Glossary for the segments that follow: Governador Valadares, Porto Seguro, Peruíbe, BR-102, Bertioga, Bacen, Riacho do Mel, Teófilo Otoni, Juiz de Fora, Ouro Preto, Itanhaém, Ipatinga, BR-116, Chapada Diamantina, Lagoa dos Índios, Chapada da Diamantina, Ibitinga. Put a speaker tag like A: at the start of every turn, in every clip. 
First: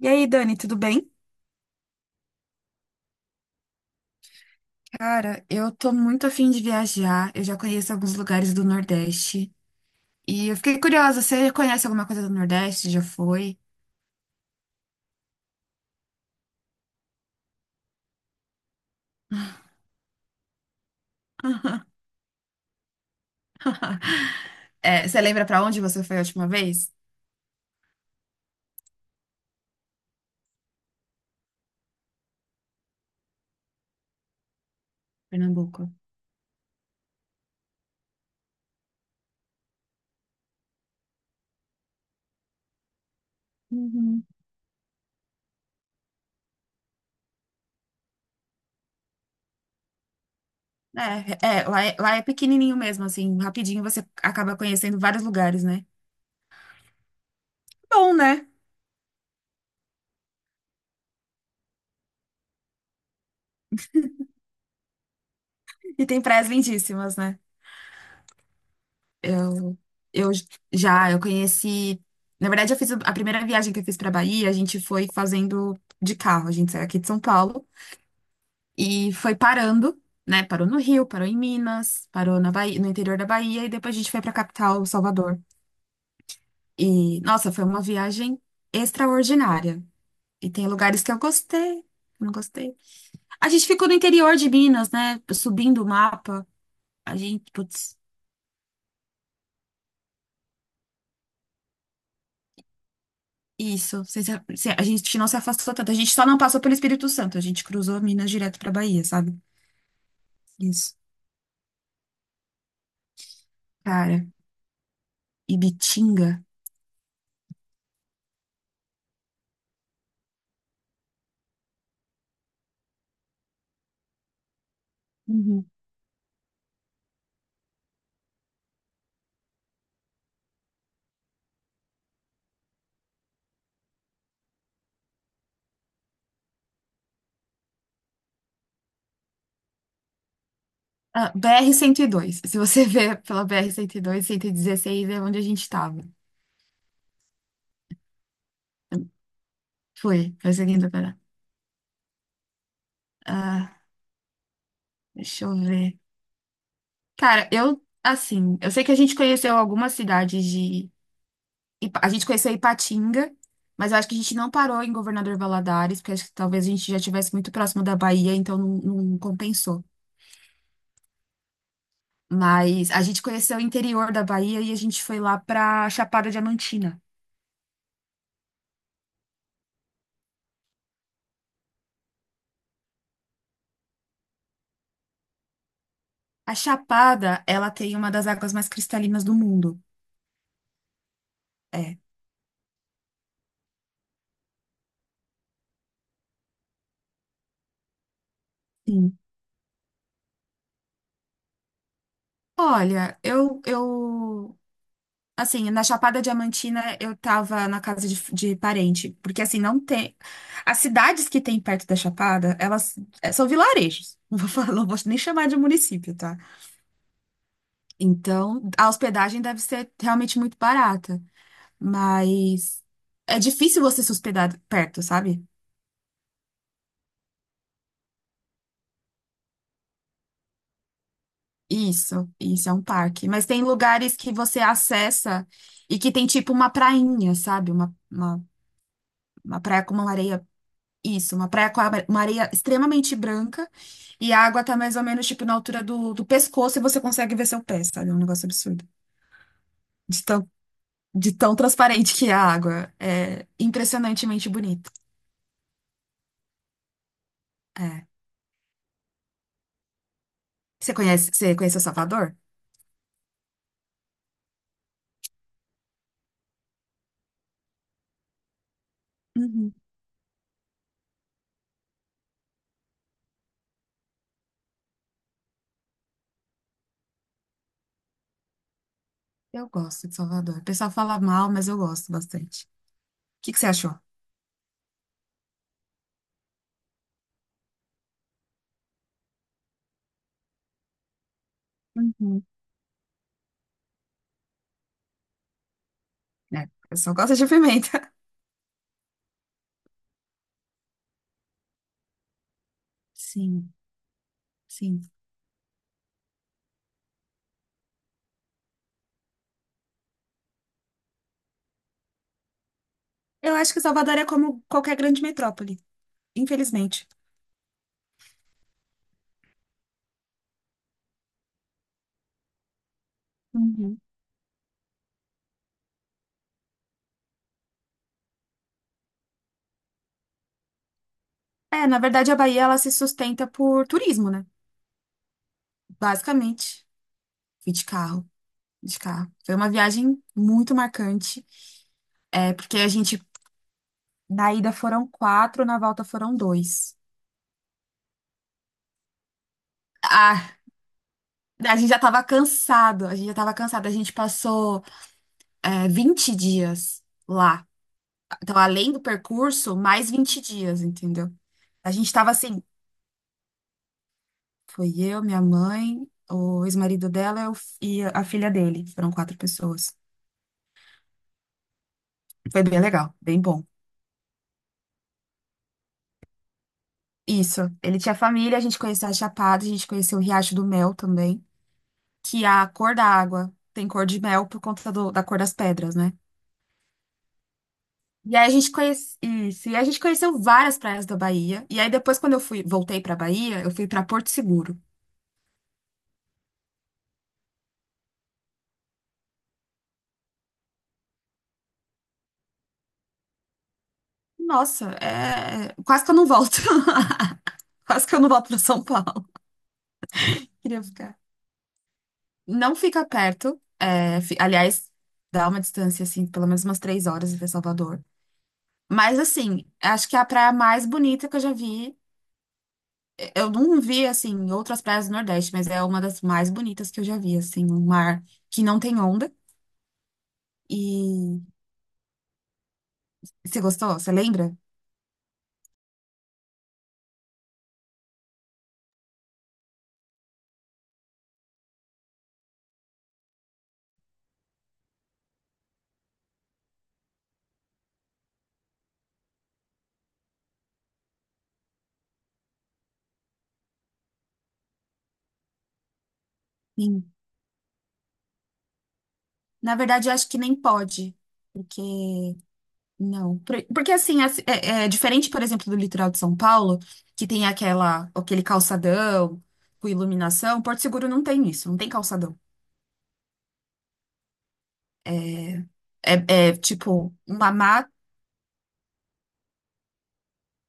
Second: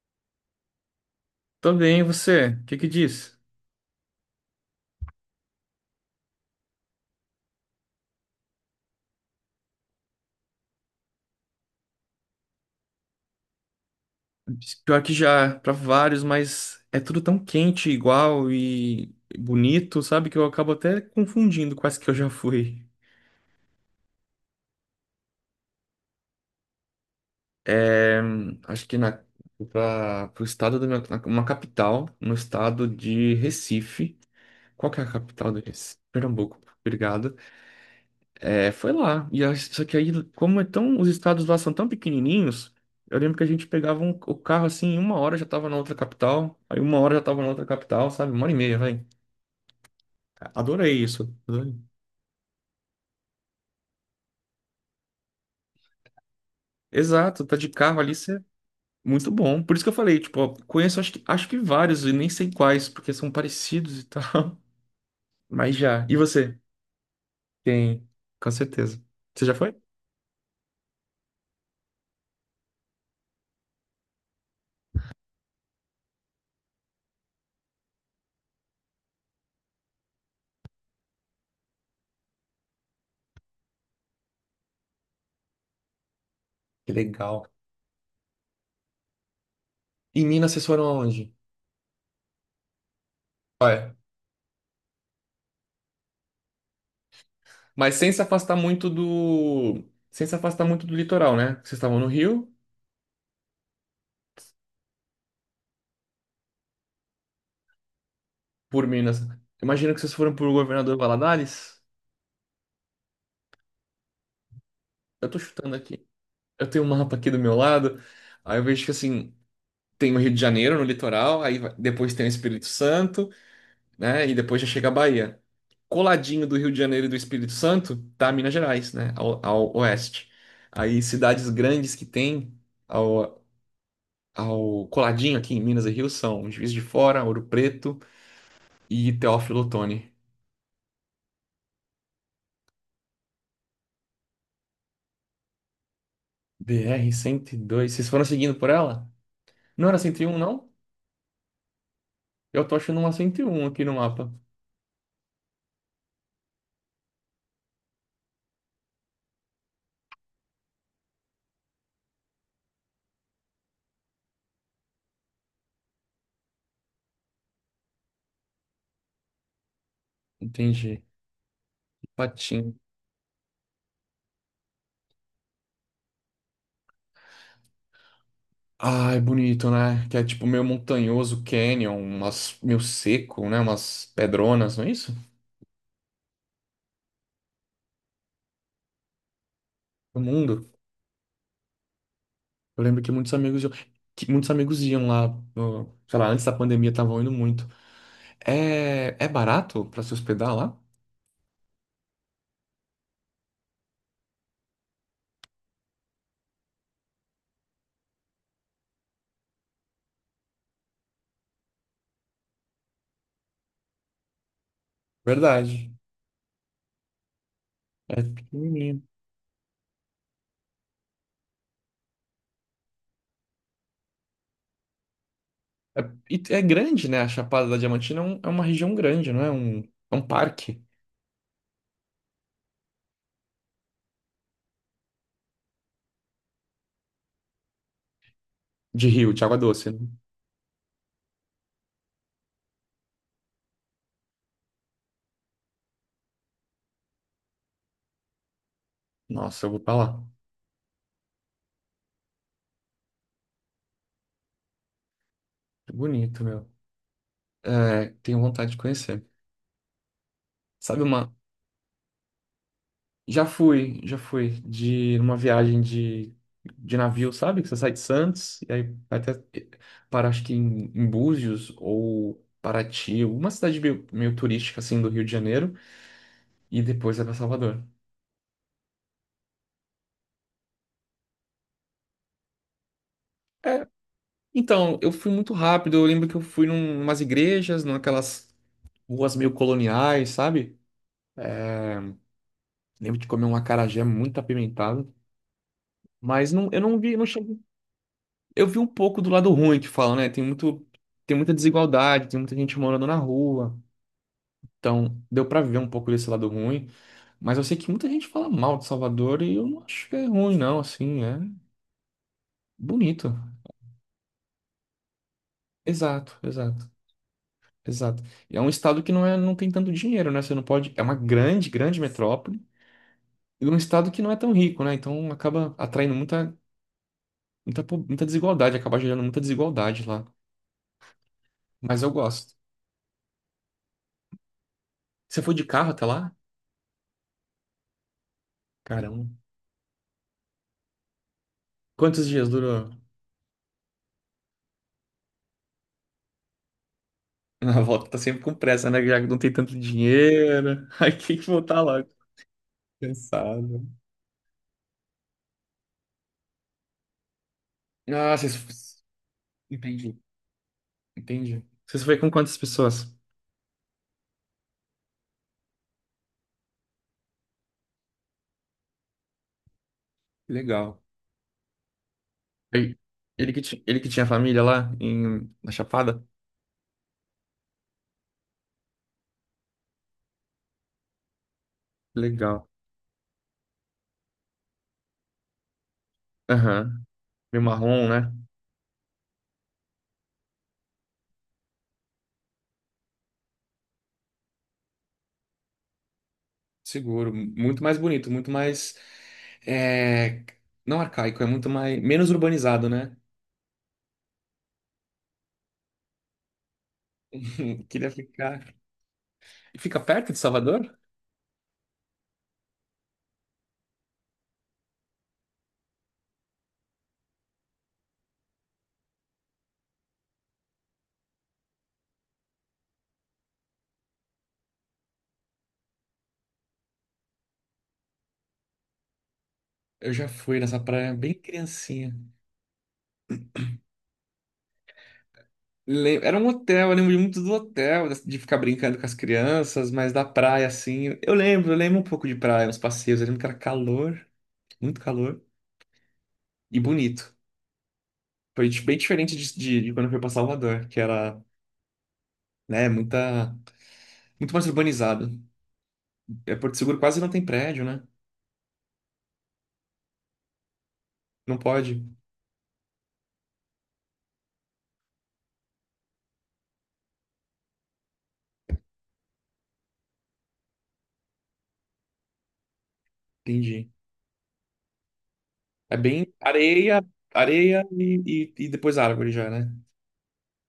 A: E aí, Dani, tudo bem?
B: Tô bem, e você? O que que diz?
A: Cara, eu tô muito afim de viajar. Eu já conheço alguns lugares do Nordeste. E eu fiquei curiosa, você conhece alguma coisa do Nordeste? Já foi?
B: Pior que já, pra vários, mas é tudo tão quente, igual e bonito, sabe? Que eu acabo até confundindo quase que eu já fui.
A: É, você lembra pra onde você foi a última vez?
B: É, acho que na, pra, pro estado da minha, uma capital, no estado de Recife. Qual que é a capital do
A: Pernambuco.
B: Recife? Pernambuco. Obrigado. É, foi lá. Só que aí, como é tão, os estados lá são tão pequenininhos, eu lembro que a gente pegava
A: Uhum.
B: o carro assim, em uma hora já tava na outra capital, aí uma hora já tava na outra capital, sabe? Uma hora e meia, vai. Adorei isso.
A: É, é,
B: Adorei.
A: lá é, lá é pequenininho mesmo, assim, rapidinho você acaba conhecendo vários lugares, né?
B: Exato, tá de carro
A: Bom,
B: ali, você é
A: né?
B: muito bom. Por isso que eu falei, tipo, ó, conheço acho que vários e nem sei quais, porque são parecidos e tal. Mas já.
A: E
B: E
A: tem praias
B: você?
A: lindíssimas, né?
B: Tem, com certeza. Você já foi?
A: Eu, eu eu conheci. Na verdade, eu fiz a primeira viagem que eu fiz para Bahia, a gente foi fazendo de carro. A gente saiu aqui de São Paulo e foi parando, né? Parou no Rio, parou em Minas, parou na Bahia, no interior da Bahia e depois a gente foi para a capital, Salvador.
B: Que
A: E,
B: legal.
A: nossa, foi uma viagem extraordinária.
B: E
A: E
B: Minas, vocês
A: tem
B: foram
A: lugares que eu
B: aonde?
A: gostei, que eu não gostei. A gente ficou no interior de Minas, né? Subindo o mapa. A gente,
B: Mas
A: putz.
B: sem se afastar muito do. Sem se afastar muito do litoral, né? Vocês estavam no Rio,
A: Isso, a gente não se afastou tanto, a gente só não passou pelo Espírito Santo, a gente cruzou Minas direto pra
B: por
A: Bahia,
B: Minas.
A: sabe?
B: Imagino que vocês foram por Governador
A: Isso.
B: Valadares.
A: Cara,
B: Eu tô chutando aqui.
A: Ibitinga.
B: Eu tenho um mapa aqui do meu lado. Aí eu vejo que assim, tem o Rio de Janeiro no litoral, depois tem o Espírito Santo, né? E depois já chega a Bahia.
A: Uhum.
B: Coladinho do Rio de Janeiro e do Espírito Santo, tá Minas Gerais, né? Ao oeste. Aí cidades grandes que tem ao, ao coladinho aqui em Minas e Rio são Juiz de Fora, Ouro Preto e Teófilo Otoni.
A: Ah, BR-102. Se você ver pela BR-102, 116 é onde a gente tava.
B: BR dois. Vocês foram seguindo por ela? Não era
A: Foi,
B: 101 não?
A: perseguindo para.
B: Eu tô achando uma cento e um
A: Ah,
B: aqui no mapa.
A: deixa eu ver. Cara, eu sei que a gente conheceu algumas cidades de. A gente conheceu Ipatinga, mas eu acho que a gente não parou em Governador Valadares, porque acho que talvez a gente já estivesse muito próximo da Bahia, então não, não compensou.
B: Entendi. Patinho.
A: Mas a gente conheceu o interior da Bahia e a gente foi lá pra Chapada Diamantina.
B: Ah, é bonito, né? Que é tipo meio montanhoso, canyon, umas meio seco, né? Umas pedronas, não é isso?
A: A Chapada, ela tem uma das águas mais cristalinas do mundo.
B: O mundo.
A: É,
B: Eu lembro que muitos amigos iam, lá, sei lá, antes da pandemia estavam indo muito. É,
A: sim.
B: é barato pra se hospedar lá?
A: Olha, eu, assim, na Chapada Diamantina eu tava na casa de parente, porque assim, não tem, as cidades que tem perto da Chapada, elas são vilarejos. Não vou falar, não vou nem chamar de
B: Verdade.
A: município, tá?
B: É
A: Então, a
B: pequenininho.
A: hospedagem deve ser realmente muito barata. Mas é difícil você se hospedar perto, sabe?
B: É, e é grande, né? A Chapada da Diamantina é, é uma região grande, não é? É um parque
A: Isso é um parque. Mas tem lugares que você acessa e que tem tipo uma prainha, sabe? Uma, uma,
B: de rio, de água
A: uma praia
B: doce,
A: com
B: né?
A: uma areia. Isso, uma praia com uma areia extremamente branca e a água tá mais ou menos tipo na altura do pescoço e você consegue ver seu pé, sabe? É um negócio absurdo.
B: Nossa, eu vou pra
A: De
B: lá.
A: tão, de tão transparente que é a água. É impressionantemente bonito.
B: É bonito, meu. É,
A: É.
B: tenho vontade de conhecer.
A: Você
B: Sabe
A: conhece,
B: uma...
A: você conhece o Salvador?
B: Já fui de uma viagem de navio, sabe? Que você sai de Santos e aí vai até
A: Uhum.
B: para, acho que em Búzios ou Paraty, uma cidade meio turística, assim, do Rio de Janeiro, e depois vai pra Salvador.
A: Eu gosto de Salvador. O pessoal fala mal, mas eu gosto bastante. O que que você
B: É,
A: achou?
B: então, eu fui muito rápido. Eu lembro que eu fui umas igrejas, naquelas ruas meio coloniais, sabe?
A: Uhum.
B: Lembro de comer um acarajé muito apimentado. Mas não,
A: É,
B: eu
A: eu
B: não
A: só
B: vi, não
A: gosto de
B: cheguei.
A: pimenta.
B: Eu vi um pouco do lado ruim que falam, né? Tem muita desigualdade, tem muita gente morando na
A: Sim,
B: rua.
A: sim.
B: Então, deu pra ver um pouco desse lado ruim. Mas eu sei que muita gente fala mal de Salvador e eu não acho que é ruim, não. Assim, é bonito.
A: Eu acho que Salvador é como qualquer grande metrópole,
B: Exato, exato,
A: infelizmente.
B: exato. E é um estado que não tem tanto dinheiro, né? Você não pode. É uma grande, grande metrópole, num
A: Uhum.
B: estado que não é tão rico, né? Então acaba atraindo muita desigualdade, acaba gerando muita desigualdade lá.
A: É, na
B: Mas eu
A: verdade, a
B: gosto.
A: Bahia ela se sustenta por turismo, né?
B: Você foi de carro até lá?
A: Basicamente. Fui de carro, de
B: Caramba.
A: carro. Foi uma viagem muito marcante,
B: Quantos dias
A: porque a
B: durou?
A: gente, na ida foram quatro, na volta foram dois.
B: Na volta tá sempre com pressa, né? Já que não tem tanto
A: Ah,
B: dinheiro. Aí tem que
A: a
B: voltar
A: gente já
B: lá.
A: tava cansado, a gente já tava
B: Cansado.
A: cansado. A gente passou 20 dias lá.
B: Ah,
A: Então, além do
B: vocês.
A: percurso, mais
B: Entendi.
A: 20 dias, entendeu?
B: Entendi.
A: A
B: Vocês
A: gente
B: foi com
A: tava
B: quantas
A: assim,
B: pessoas?
A: foi eu, minha mãe, o ex-marido dela e a filha dele. Foram quatro pessoas.
B: Legal.
A: Foi bem
B: Aí,
A: legal, bem bom.
B: Ele que tinha família lá na Chapada?
A: Isso. Ele tinha família, a gente conheceu a Chapada, a gente conheceu o Riacho do Mel também, que a
B: Legal.
A: cor da água tem cor de mel por conta da cor das pedras, né?
B: Aham. Meio marrom, né?
A: E aí a gente conhece isso, e a gente conheceu várias praias da Bahia. E aí depois quando eu fui, voltei pra Bahia, eu fui pra Porto Seguro.
B: Seguro, muito mais bonito, muito mais. É, não arcaico, é muito mais. Menos urbanizado, né?
A: Nossa, quase que eu não volto. Quase
B: Queria
A: que eu não volto para
B: ficar.
A: São Paulo.
B: E fica perto de
A: Queria
B: Salvador?
A: ficar. Não fica perto. Aliás, dá uma distância, assim, pelo menos umas 3 horas de Salvador. Mas, assim, acho que é a praia mais bonita que eu já vi. Eu não vi, assim, outras praias do Nordeste, mas é uma das mais bonitas que eu já vi, assim. Um mar que não tem onda.
B: Eu já fui nessa praia bem
A: E
B: criancinha.
A: você gostou? Você lembra?
B: Era um hotel, eu lembro muito do hotel, de ficar brincando com as crianças, mas da praia, assim. Eu lembro um pouco de praia, uns passeios. Eu lembro que era calor, muito calor e bonito. Bem diferente de quando eu fui para Salvador, que era, né, muito mais urbanizado. É, Porto Seguro
A: Sim.
B: quase não tem prédio, né?
A: Na verdade, eu acho que nem pode.
B: Não
A: Porque
B: pode?
A: Não, porque assim, é diferente, por exemplo, do litoral de São Paulo, que tem aquele calçadão com iluminação. Porto Seguro não tem isso, não tem calçadão.
B: Entendi.
A: É,
B: É
A: é,
B: bem
A: é,
B: areia,
A: tipo uma
B: areia
A: mata,
B: e depois árvore já, né?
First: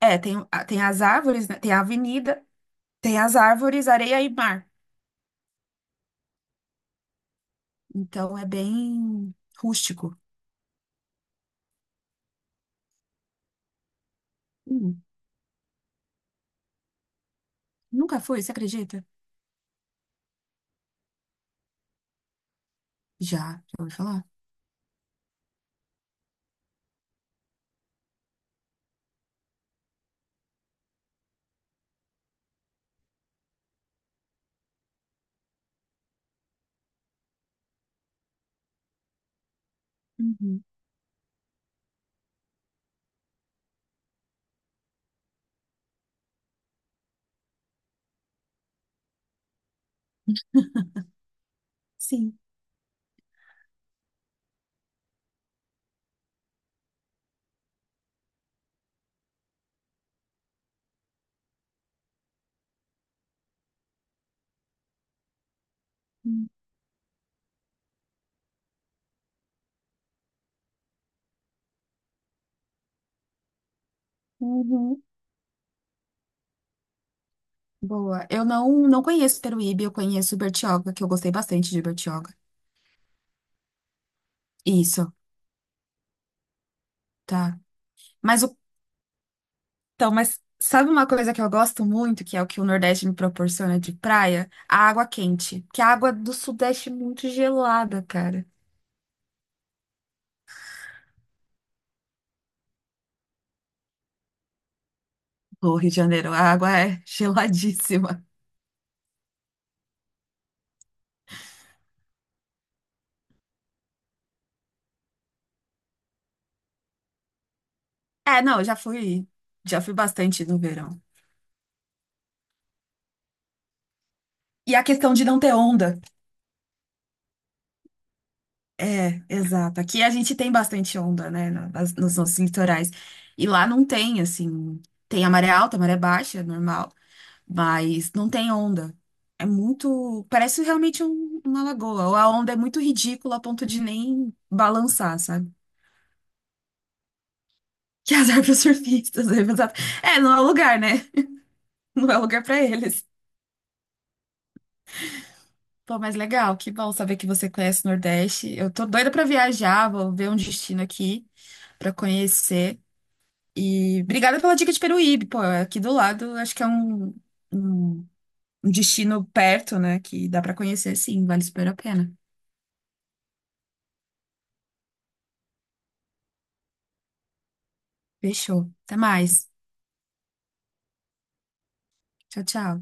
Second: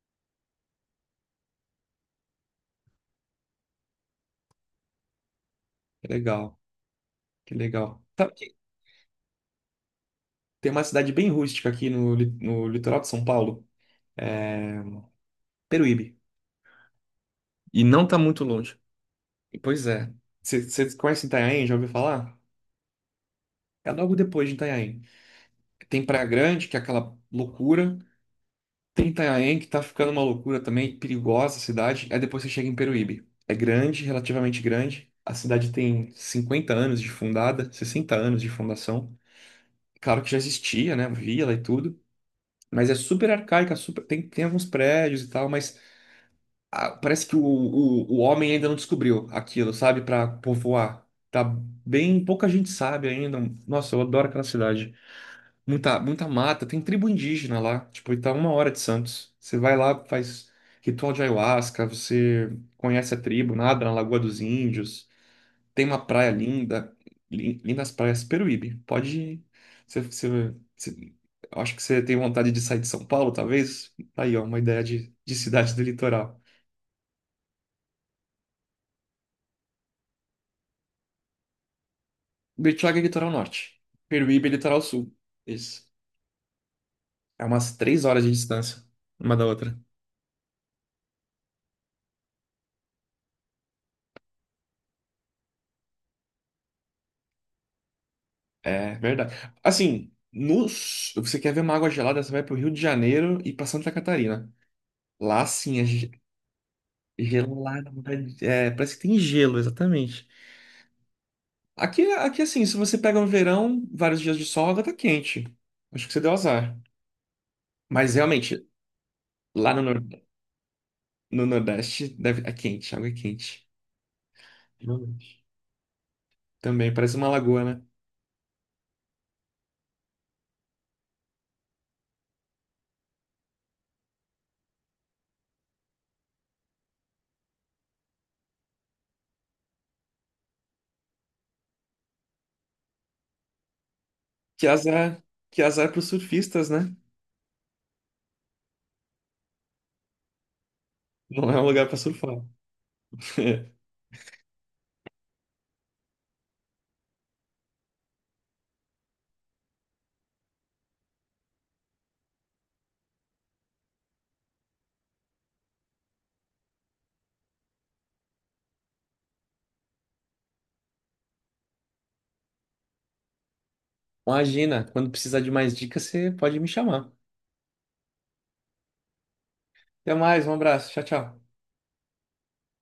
A: é, tem, tem as árvores, né? Tem a avenida, tem as árvores, areia e mar.
B: Que legal, que legal. Sabe
A: Então é
B: que
A: bem rústico.
B: tem uma cidade bem rústica aqui no litoral de São Paulo, é
A: Hum,
B: Peruíbe. E não tá
A: nunca
B: muito
A: fui, você
B: longe.
A: acredita?
B: Pois é. Você conhece Itanhaém? Já ouviu falar?
A: Já ouvi
B: É logo
A: falar?
B: depois de Itanhaém. Tem Praia Grande, que é aquela loucura. Tem Itanhaém, que tá ficando uma loucura também, perigosa a cidade. Aí depois você chega em Peruíbe. É grande, relativamente grande. A cidade tem 50 anos de fundada, 60 anos de fundação. Claro que já
A: Uhum.
B: existia, né? Vila e tudo. Mas é super arcaica, super... tem alguns prédios e tal, mas ah, parece que o homem ainda não descobriu aquilo, sabe? Pra povoar. Tá bem...
A: Sim.
B: Pouca gente sabe ainda. Nossa, eu adoro aquela cidade. Muita, muita mata, tem tribo indígena lá, tipo, e tá uma hora de Santos. Você vai lá, faz ritual de ayahuasca, você conhece a tribo, nada na Lagoa dos Índios, tem uma praia
A: Hum,
B: linda, lindas praias, Peruíbe. Pode ir. Você- eu acho que você tem vontade de sair de São Paulo, talvez? Tá aí, ó, uma ideia
A: uhum.
B: de cidade do litoral.
A: Boa. Eu não conheço Peruíbe, eu conheço Bertioga, que eu gostei bastante de Bertioga.
B: Bertioga é litoral norte, Peruíbe é litoral sul.
A: Isso,
B: Isso. É
A: tá.
B: umas 3 horas de
A: Mas o-
B: distância uma da outra.
A: mas sabe uma coisa que eu gosto muito, que é o que o Nordeste me proporciona de praia? A água quente. Que a água do Sudeste é muito gelada, cara.
B: É verdade. Assim, você quer ver uma água gelada, você vai pro Rio de Janeiro e pra Santa Catarina. Lá
A: O
B: sim,
A: Rio de Janeiro, a água é
B: gelada.
A: geladíssima.
B: Parece que tem gelo, exatamente. Aqui assim, se você pega um verão, vários dias de sol, a água tá quente. Acho que você deu azar. Mas
A: É, não,
B: realmente,
A: eu já fui,
B: lá
A: já fui bastante no verão.
B: no Nordeste, deve... é quente, a água é quente.
A: E a questão de não
B: Realmente.
A: ter onda.
B: Também, parece uma lagoa, né?
A: É, exato. Aqui a gente tem bastante onda, né, nos nossos litorais. E lá não tem, assim, tem a maré alta, a maré baixa, é normal. Mas não tem onda. É muito. Parece realmente uma lagoa. Ou a onda é muito ridícula a ponto de nem
B: Que
A: balançar,
B: azar,
A: sabe?
B: que azar pros surfistas, né?
A: Que azar para surfistas. É, exato. É, não é lugar, né?
B: Não é um lugar pra
A: Não é lugar
B: surfar.
A: para eles. Pô, mas legal, que bom saber que você conhece o Nordeste. Eu tô doida para viajar, vou ver um destino aqui para conhecer. E obrigada pela dica de Peruíbe, pô, é aqui do lado, acho que é um, um destino perto, né? Que dá para conhecer, sim, vale super a pena.
B: Imagina, quando precisar de mais dicas, você pode me chamar.
A: Fechou. Até mais.
B: Até mais, um abraço. Tchau, tchau.
A: Tchau, tchau.